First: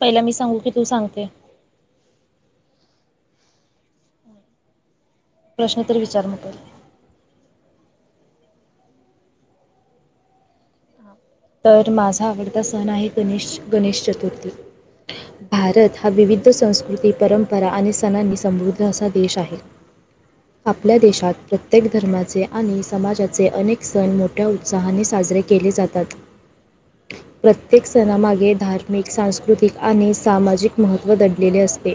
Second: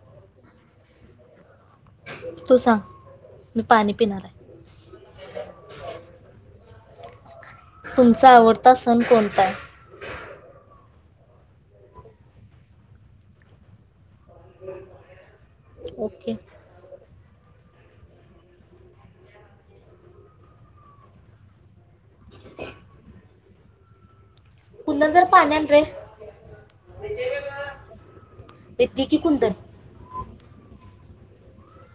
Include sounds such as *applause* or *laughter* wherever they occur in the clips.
पहिला मी सांगू? की तू सांगते? तू सांग. मी पाणी पिणार आहे. प्रश्न तरी विचार म पहिले. तुमचा आवडता सण कोणता आहे? तर माझा आवडता सण आहे गणेश- गणेश चतुर्थी. भारत हा ओके विविध संस्कृती परंपरा आणि सणांनी समृद्ध असा देश आहे. आपल्या देशात प्रत्येक धर्माचे आणि समाजाचे अनेक सण मोठ ठ्या उत्साहाने कुंदन जर साजरे पाणी आण केले रे जातात. प्रत्येक सणामागे येते धार्मिक, की कुंदन सांस्कृतिक, आणि सामाजिक महत्त्व दडलेले असते.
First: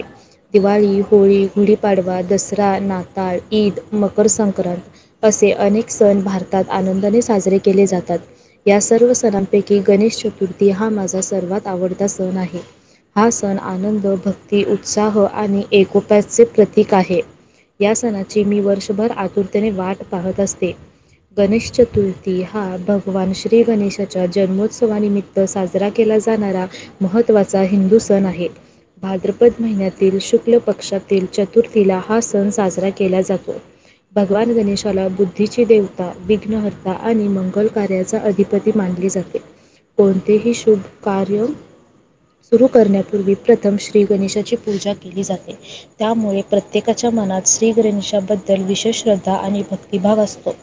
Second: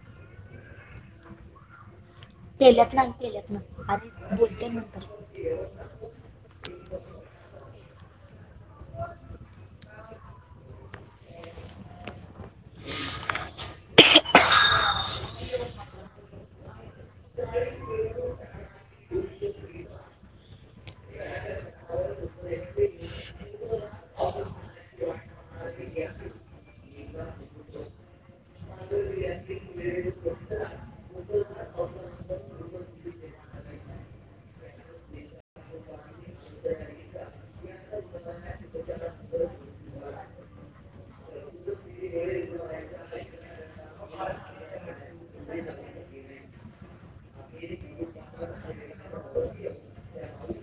दिवाळी, होळी, गुढीपाडवा, दस रा, तेल्यात ना नाताळ, तेल्यात ना ईद, मकर अरे बोलते संक्रांत नंतर असे अनेक सण भारतात आनंदाने साजरे केले जातात. या सर्व सणांपैकी गणेश चतुर्थी हा माझा सर्वात आवडता सण आहे. हा सण आनंद, भक्ती, उत्साह आणि एकोप्याचे प्रतीक आहे. या सणाची मी वर्षभर आतुरतेने वाट पाहत असते. गणेशचतुर्थी हा भगवान श्री गणेशा च्या जन्मोत्सवानिमित्त साजरा केला जाणारा महत्त्वाचा हिंदू सण आहे. भाद्रपद महिन्यातील शुक्ल पक्षातील चतुर्थीला हा सण साजरा केला जातो. भगवान गणेशाला बुद्धीची देवता, विघ्नहर्ता आणि मंगल कार्याचा अधिपती मानली जाते. कोणतेही शुभ कार्य सुरू करण्यापूर्वी, प्रथम श्री गणेशाची पूजा केली जाते. त्यामुळे प्रत्येकाच्या मनात श्री गणेशाबद्दल विशेष श्रद्धा आणि भक्तिभाव असतो.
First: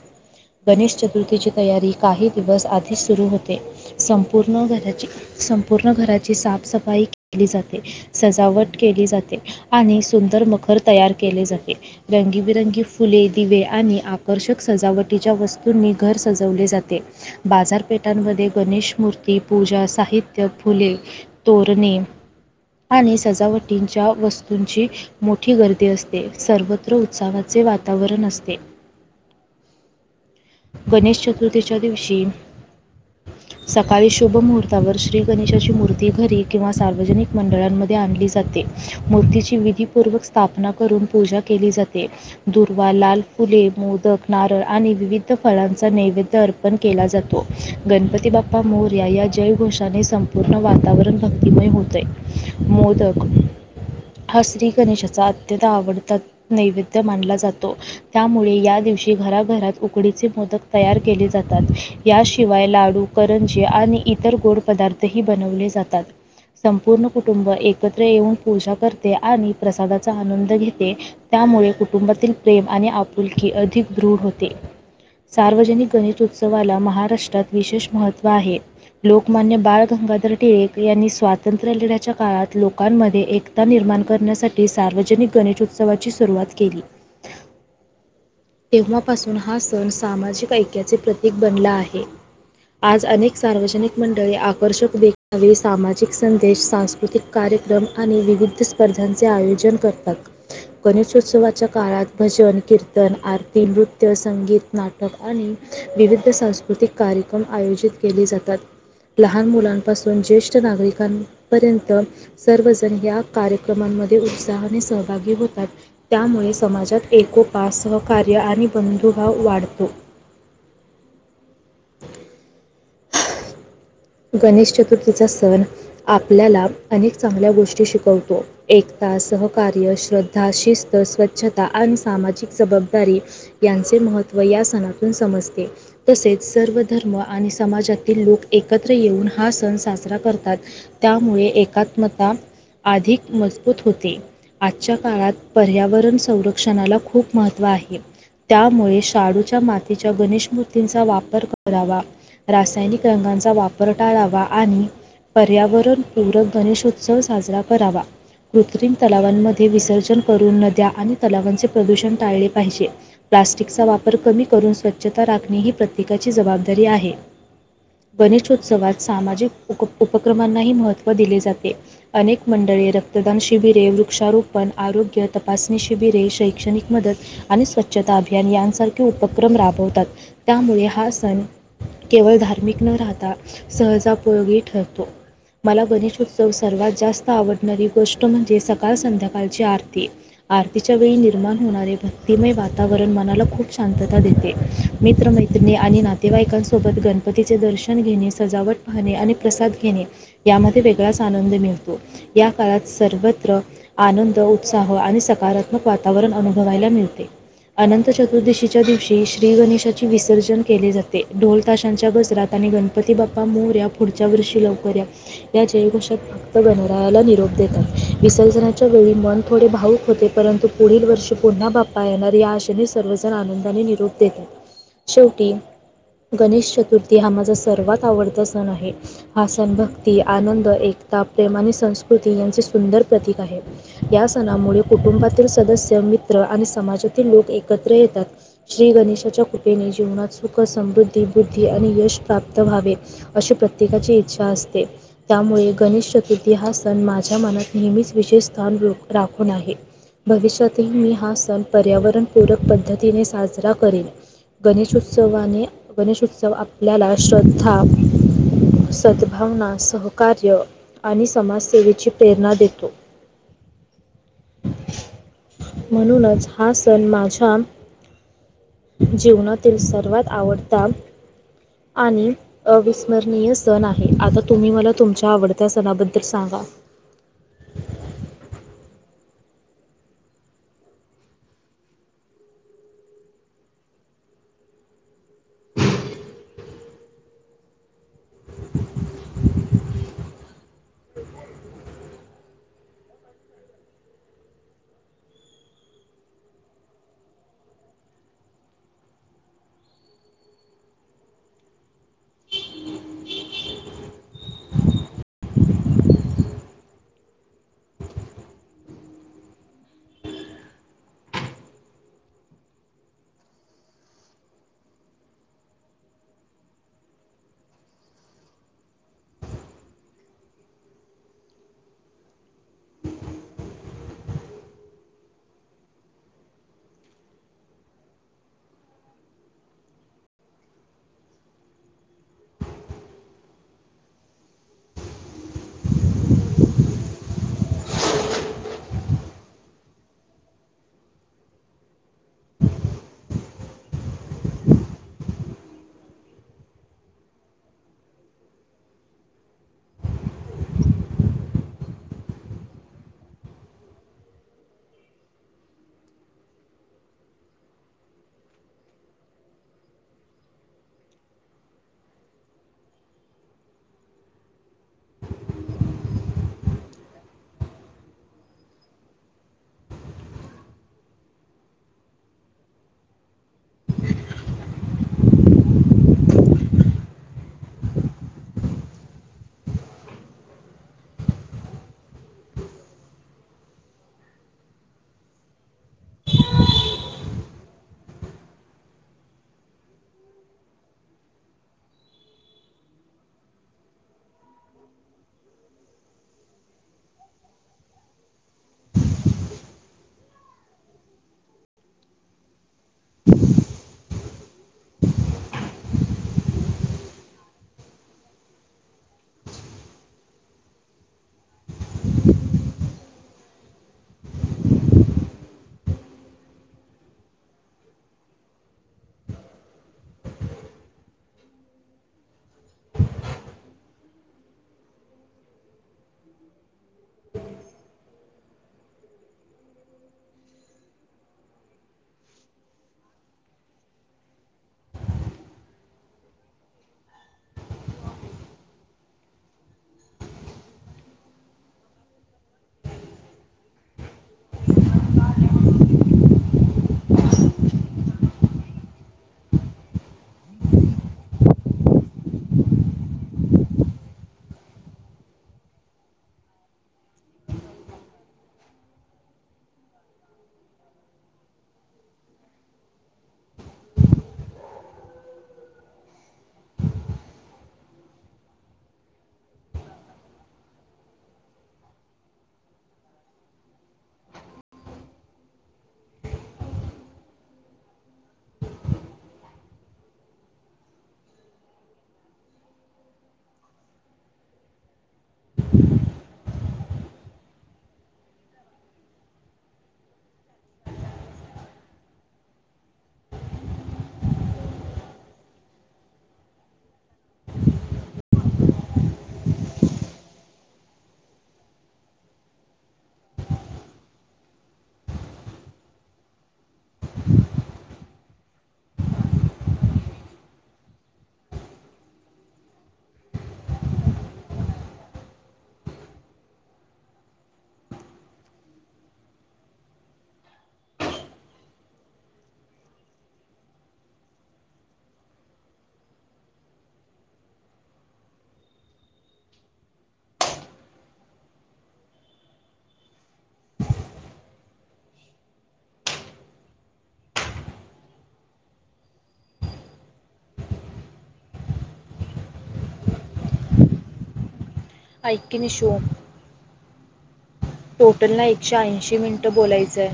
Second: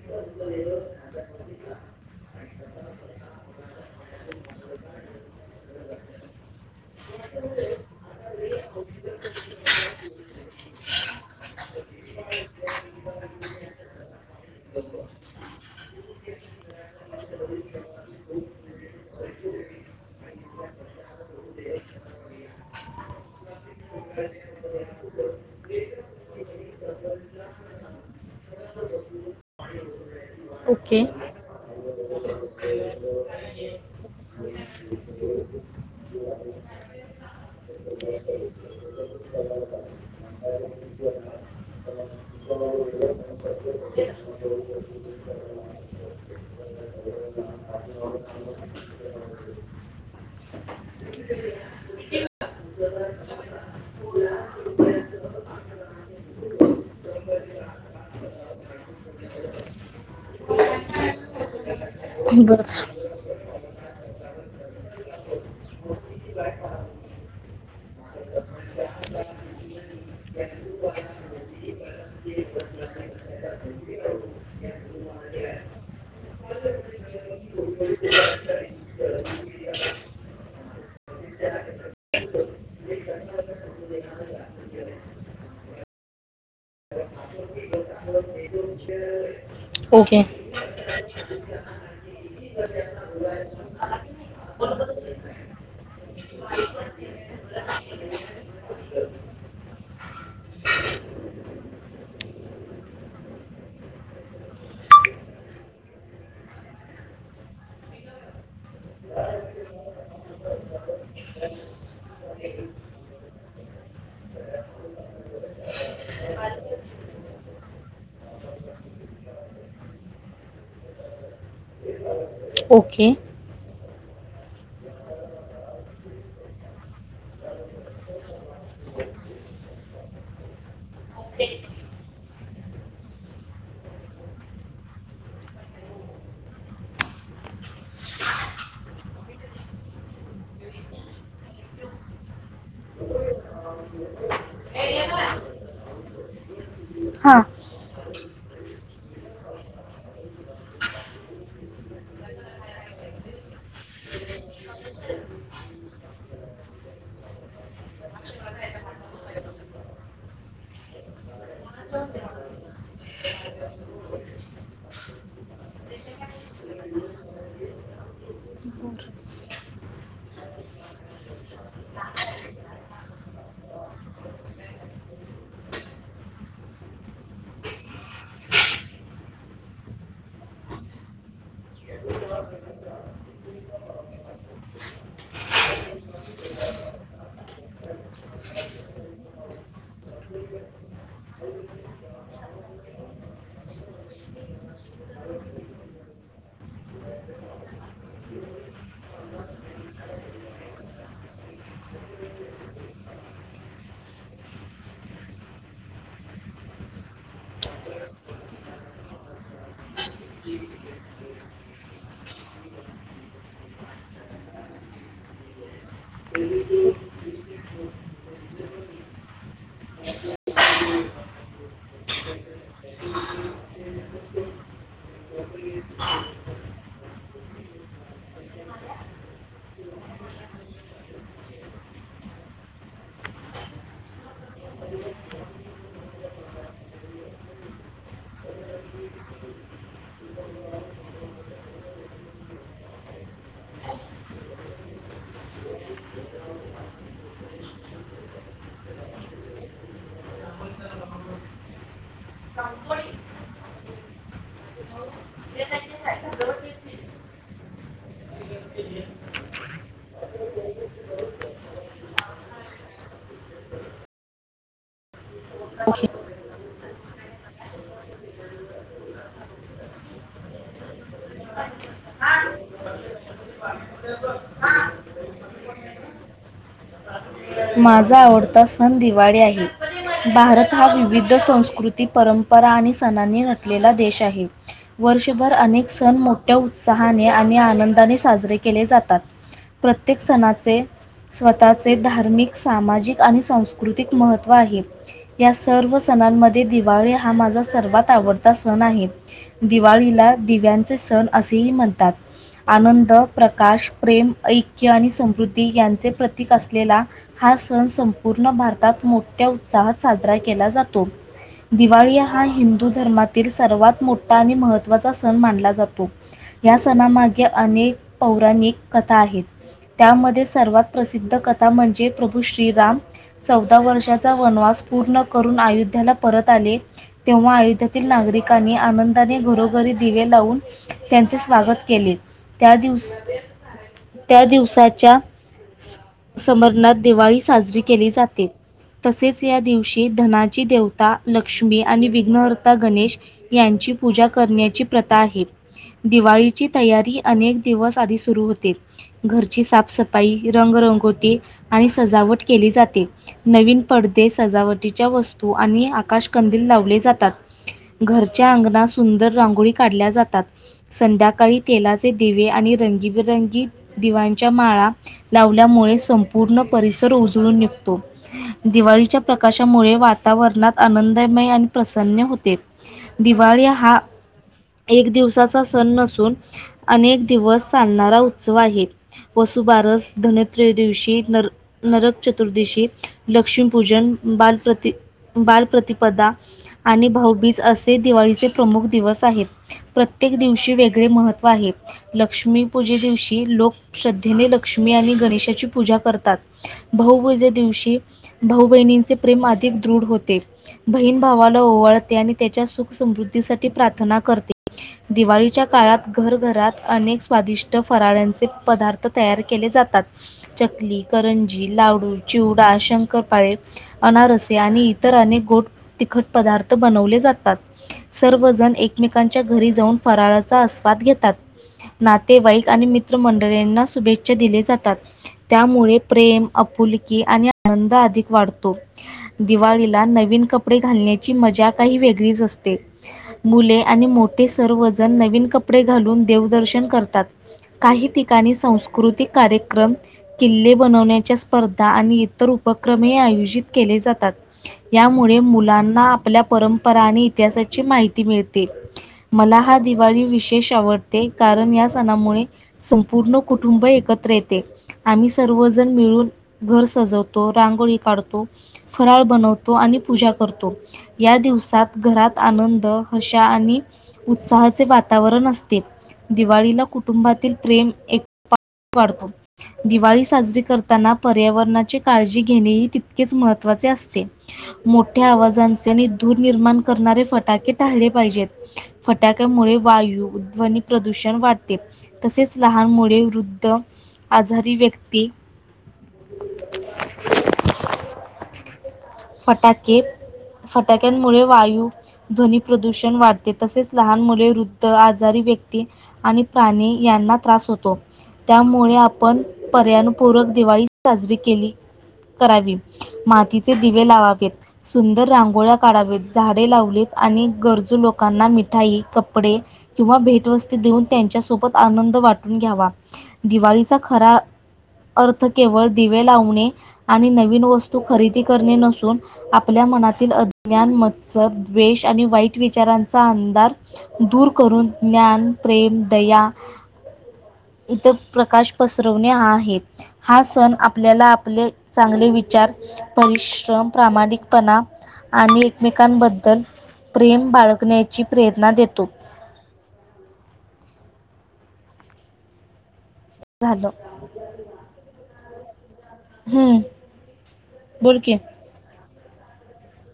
गणेश चतुर्थीची तयारी काही दिवस आधीच सुरू होते. संपूर्ण घराची संपूर्ण घराची साफसफाई केली जाते. सजावट केली जाते. आणि सुंदर मखर तयार केले जाते. रंगीबिरंगी फुले, दिवे आणि आकर्षक सजावटीच्या वस्तूंनी घर सजवले जाते. ते बाजारपेठांमध्ये गणेश मूर्ती, पूजा साहित्य, फुले तोरणे आणि सजावटींच्या वस्तूंची मोठी गर्दी असते. सर्वत्र उत्साहाचे वातावरण असते. *inaudible* ओके गणेश चतुर्थीच्या दिवशी *unintelligible* सकाळी शुभ मुहूर्तावर श्री गणेशाची मूर्ती घरी किंवा सार्वजनिक मंडळांमध्ये आणली जा ते. मूर्तीची विधी पूर्वक स्थापना करून पूजा केली जाते. दुर्वा, लाल फुले, मोदक, नारळ आणि विविध फळांचा नैवेद्य अर्पण केला जातो. गणपती बाप्पा मोरया या जयघोषाने संपूर्ण वातावरण भक्तिमय होतय. मोदक, हा श्रीगणेशाचा अत्यंत आवडता नैवेद्य मानला जातो. त्यामुळे या दिवशी घराघरात उकडीचे मोदक तयार केले जातात. बर याशिवाय लाडू, करंजी आणि इतर गोड पदार्थही बनवले जातात. संपूर्ण कुटुंब एकत्र येऊन पूजा करते आणि प्रसादाचा आनंद घेते. त्यामुळे कुटुंबातील प्रेम आणि आपुलकी अधिक दृढ होते. सार्वजनिक गणेशउस्तवाला महाराष्ट्रात विशेष महत्त्व आहे. लोकमान्य बाळ गंगाधर टिळक यांनी स्वातंत्र्य लिण्याच्या काळात लोकांमध्ये एक ता निर्माण करण्यासाठी सार्वजनिक गणेशोत्सवाची सुरुवात केली. *unintelligible* तेव्हापासून हा सण ओके सामाजिक ऐक्याचे प्रतीक बनला आहे. आज अनेक सार्वजनिक मंडळी आकर्षक देखावे, सामाजिक संदेश सास कृतिक कार्यक्रम आणि विविध स्पर्धांचे आयोजन करतात. गणेशोत्सवाच्या काळात भजन, कीर्तन, आरती, नृत्य, संगीत, नाटक आणि विविध सांस्कृतिक कार्यक्रम आयोजित केले जातात. लहान मुलांपासून ज्येष्ठ नागरिकांपर्यंत सर्वजण या कार्यक्रमांमध्ये उत्साहाने सहभागी होतात. त्यामुळे समाजात एकोपास, सहकार्य आणि बंधुभाव वाढतो. *unintelligible* ओके. गणेश चतुर्थीचा सण आपल्याला अनेक चांगल्या गोष्टी शिकवतो. एकता, सहकार्य, श्रद्धा, शिस्त, ओके स्वच्छता आणि सामाजिक जबाबदारी यांचे महत्त्व या सणातून समजते. तसेच सर्व धर्म आणि समाजातील लोक एक एकत्र येऊन हा सण साजरा करतात. त्यामुळे, एकात्मता अधिक मजबूत होते. आजच्या काळात पर्यावरण संर शिक्षणाला खूप हां महत्त्व आहे. त्यामुळे शाडूच्या मातीच्या गणेश मूर्तींचा वापर करावा. रासायनिक रंगांचा *unintelligible* वापर टाळावा आणि पर्यावरणपूरक, गणेशोत्सव साजरा करावा. कृत्रिम तलावांमध्ये, विसर्जन करून, नद्या आणि तलावांचे प्रदूषण, टाळले पाहिजे. प्लास्टिकचा वापर कमी करून, स्वच्छता राखणे, ही प्रत्येकाची जबाबदारी आहे. गणेशोत्सवात सामाजिक, उप-उपक्रमांनाही महत्त्व दिले जाते. अनेक मंडळे, रक्तदान शिबिरे, वृक्षारोपण, आरोग्य तपासणी शिबिरे, शैक्षणिक मदत आणि स्वच्छता अभियान, यांसारखे उपक्रम राबवतात. त्यामुळे, हा सण, केवळ धार्मिक न राहता, सहजा उपयोगी ठरतो. मला गणेश उत्सव, सर्वात जास्त आवडणारी गोष्ट, म्हणजे सकाळ संध्याकाळची आरती. आरतीच्या वेळी निर्माण होणारे, भक्तिमय वातावरण, मनाला खूप शांतता देते. मित्रमैत्रिणी आणि नातेवाईकांसोबत गणपती चे दर्शन घेणे, सजावट पाहणे आणि प्रसाद घेणे, यामध्ये वेगळाच आनंद मिळतो. या काळात सर्वत्र आनंद उत्साह आणि सकारात्मक वातावरण, अनुभवायला मिळते. अनंत चतुर्दशीच्या दिवशी, श्री गणेशाचे विसर्जन केले जाते, ढोल ताशांच्या गज रात आणि गणपती बाप्पा मोरया, पुढच्या वर्षी लवकर या, या जयघोषात ते गणरायाला निरोप देतात, विसर्जनाच्या वेळी, मन थोडे भावुक होते, परंतु पुढील वर्षी, पुन्हा बाप्पा येणार, या आशेने सर्वजण, आनंदाने निरोप देता. शेवटी गणेश चतुर्थी, हा माझा सर्वात आवडता, सण आहे. हां सण भक्ती, आनंद, एकता, प्रेम आणि संस्कृती यांचे सुंदर प्रतीक आहे. या सणामुळे कुटुंबातील सदस्य, मित्र आणि समाजातील लोक, एकत्र येतात. श्री गणेशाच्या कृपेने, जीवनात सुख-समृद्धी, बुद्धी आणि यश प्राप्त व्हावे, अशी प्रत्येकाची इच्छा असते. त्यामुळे गणेश चतुर्थी, हा सण माझ्या मनात, नेहमीच विशेष स्थान, रो-राखून आहे. भविष्यातही, मी हा सण, पर्यावरणपूरक पद्धतीने, साजरा करेन. गणेशोत्सवाने- गणेशोत्सव आपल्याला, श्रद्धा सद्भावना, सहकार्य आणि समाजसेवेची, प्रेरणा देतो. ? *unintelligible* म्हणूनच हा, सण माझ्या, जीवनातील सर्वात आवडता आणि अविस्मरणीय सण आहे, आता तुम्ही मला, तुमच्या आवडत्या सणाबद्दल, सांगा. माझा आवडता सण, दिवाळी आहे. भारत हा विविध संस्कृती, परंपरा आणि सणांनी नटलेला देश आहे. वर्षभर अनेक सण, मोठ्या उत्साहाने आणि आनंदाने साजरे केले जातात. प्रत्येक सणाचे, स्वतःचे धार्मिक सामाजिक आणि संस्कृतिक महत्त्व, आहे. या सर्व सणांमध्ये, दिवाळी हा माझा, सर्वात आवडता सण आहे. दिवाळीला 'दिव्यांचे सण' असेही म्हणतात. आनंद प्रकाश, प्रेम, ऐक्य आणि समृद्धी, यांचे प्रतीक असलेला हां सण, संपूर्ण भारतात, मोठ्या उत्साहात, साजरा केला जातो. दिवाळी हा हिंदू धर्मातील, सर्वात मोठा आणि महत्त्वाचा सण, मानला जातो. या सणामागे, अनेक पौराणिक कथा आहेत. त्यामध्ये, सर्वात प्रसिद्ध कथा, म्हणजे प्रभू श्रीराम चौदा वर्षाचा, वनवास पूर्ण करून, आयोध्याला परत आले. तेव्हा आयोध्यातील नागरिकांनी, आनंदाने, घरोघरी दिवे लावून त्यांचे स्वागत केले, त्या दिवस त्या दिवसाच्या समरनाथ दिवाळी साजरी केली जाते. तसेच, या दिवशी धनाची देवता लक्ष्मी आणि विघ्नहर्ता गणेश यांची पूजा करण्याची प्रथा आहे. दिवाळीची तयारी अनेक दिवस आधी सुरू होते. घरची साफसफाई, रंगरंगोटी आणि सजावट केली जाते. नवीन पडदे, सजावटीच्या वस्तू आणि आकाशकंदील लावले जातात. घरच्या अंगणात सुंदर रांगोळी काढल्या जातात. संध्याकाळी तेलाचे दिवे आणि रंगीबिरंगी दिवांच्या माळा लावल्यामुळे संपूर्ण परिसर उजळून निघतो. दिवाळीच्या प्रकाशामुळे वातावरणात आनंदमय आणि प्रसन्न होते. दिवाळी हा एक दिवसाचा सण नसून अनेक दिवस चालणारा उत्सव आहे. वसुबारस, धनत्रयोदिवशी नर नरक चतुर्दशी, लक्ष्मीपूजन बाल प्रति बालप्रतिपदा आणि भाऊबीज असे दिवाळीचे प्रमुख दिवस आहेत. प्रत्येक दिवशी वेगळे महत्त्व आहे. लक्ष्मी पूजे दिवशी लोक श्रद्धेने लक्ष्मी आणि गणेशाची पूजा कर तात. भाऊबीजे दिवशी भाऊ बहिणींचे प्रेम अधिक दृढ होते. बहीण भावाला ओवळते आणि त्याच्या सुख समृद्धीसाठी प्रार्थना करते. दिवाळीच्या काळात घर-घरात अनेक स्वादिष्ट फराळ्यांचे पदार्थ तयार केले जातात. चकली, करंजी, लाडू, चिवडा, शंकरपाळे अनारसे आणि इतर अनेक गोट, तिखट पदार्थ बनवले जातात. सर्वजण एकमेकांच्या घरी जाऊन, फराळाचा आस्वाद घेतात. नातेवाईक आणि मित्रमंडळींना शुभेच्छा दिल्या जातात त्यामुळे प्रेम, आपुलकी आणि आनंद अधिक वाढतो. दिवाळीला नवीन कपडे घालण्याची मजा काही वेगळीच असते. मुले आणि मोठे सर्वजण नवीन कपडे घालून देवदर्शन करतात. काही ठिकाणी सांस्कृतिक कार्यक्रम किल्ले बनवण्याच्या स्पर्धा आणि इतर उपक्रमे आयोजित केले जातात. यामुळे मुलांना आपल्या परंपरा आणि इतिहासाची माहिती मिळते. मला हा दिवाळी विशेष आवडते, कारण या सणामुळे संपूर्ण कुटुंब एकत्र येते. आम्ही सर्वजण मिळून घर सजवतो, रांगोळी काढतो. फराळ बनवतो आणि पूजा करतो. या दिवसात घरात आनंद, हशा आणि उत्साहाचे वातावरण असते, दिवाळीला कुटुंबातील प्रेम *unintelligible* दिवाळी साजरी करताना पर्यावरणाची काळजी घेणेही तितकेच महत्वाचे असते. मोठ्या आवाजांचे आणि दूर निर्माण करणारे फटाके टाळले पाहिजेत. फटाक्यामुळे वायू, ध्वनी प्रदूषण वाढते. तसेच लहान मुले, वृद्ध, आजारी व्यक्ती ती *unintelligible* फटाके फटाक्यांमुळे वायू ध्वनी प्रदूषण वाढते, तसेच लहान मुले, वृद्ध, आजारी व्यक्ती आणि प्राणी यांना त्रास होतो, त्यामुळे आपण पर्यानुपूरक दिवाळी साजरी केली करावी. मातीचे दिवे लावावेत. सुंदर रांगोळ्या काढाव्यात, झाडं लावलीत आणि गरजू लोकांना मिठाई, कपडे किंवा भेटवस्तू देऊन त्यांच्यासोबत आनंद वाटून घ्यावा, दिवाळीचा खरा. अर्थ केवळ दिवे लावणे आणि नवीन वस्तू खरेदी करणे नसून आपल्या मनातील अज्ञान, मत्सर, द्वेष आणि वाईट विचारांचा अंधार दूर करून ज्ञान, प्रेम, दया इथं प्रकाश पसरवणे आहेत. हा सण आपल्याला आपले चांगले विचार परिश्रम, प्रामाणिकपणा आणि एकमेकांबद्दल प्रेम बाळगण्याची प्रेरणा देतो. झालं. बायकीन शो. हम. टोटलला एकशे ऐंशी मिनिटं बोलायचं आहे.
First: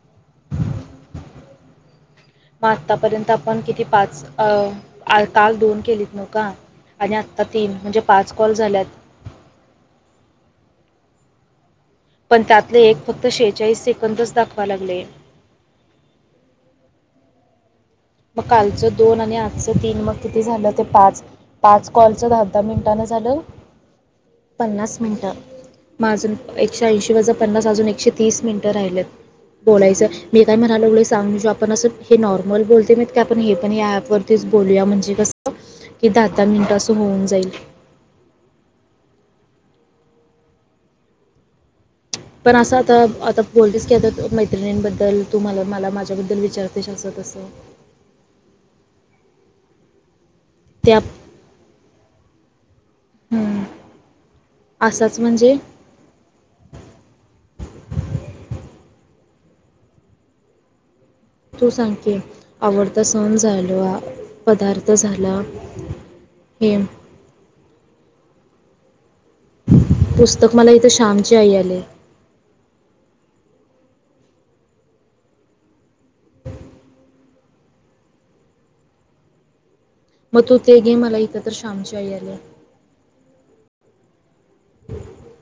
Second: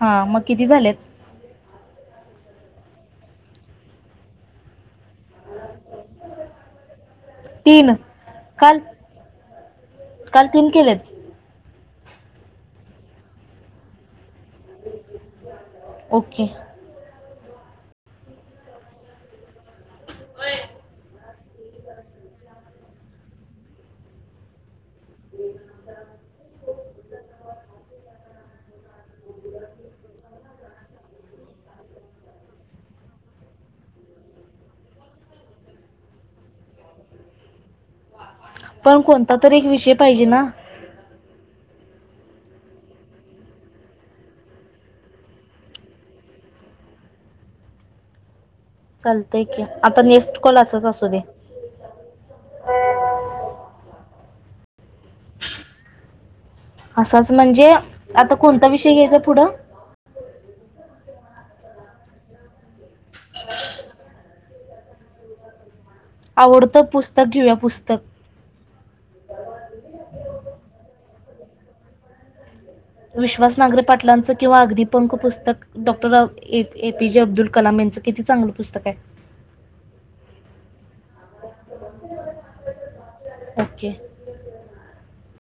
हा, मग किती झालेत? मग आतापर्यंत आपण किती पाच? काल दोन केलेत. नका, आणि आत्ता तीन, म्हणजे पाच कॉल काल झाल्यात. काल तीन केलेत? पण त्यातले एक फक्त शेहेचाळीस सेकंदच दाखवलं लागले. ओके. मग कालचं दोन आणि आजचं तीन, मग किती झालं ते? पाच. पाच कॉलचं दहा-दहा मिनिटांन झालं, पन्नास मिनिटं मग अजून. एकशे ऐंशी वजून पन्नास अजून एकशे तीस मिनिटं राहिलेत. बोलायचं मी काय म्हणायला लागलं, सांग. आपण असं हे नॉर्मल बोल इथं आपण हे पण या ॲपवरतीच बोलूया, म्हणजे कसं की दहा-दहा मिनिटं असं होऊन जाईल. पण कोणता तरी एक विषय पाहिजे ना. पण असं आता-आता बोलतेच का मैत्रिणींबद्दल तू मला, मला माझ्याबद्दल विचारतेस असं. तसं चालतंय की आता, नेक्स्ट कॉल असंच त्या असू दे. हम्म, असंच म्हणजे. असंच म्हणजे आता कोणता विषय घ्यायचा पुढं? तू सांग की, आवडता सण झाला, पदार्थ झाला. हे आवडतं पुस्तक घेऊया, पुस्तक. पुस्तक मला इथे 'श्यामची आई' आलं. विश्वास नागरे पाटलांचं किंवा 'अग्निपंख' पुस्तक. Doctor A. P. J. Abdul Kalam यांचं किती चांगलं पुस्तक आहे. मग तू ते घे. मला इथं तर 'श्यामची आई' आलं. ओके. *inaudible*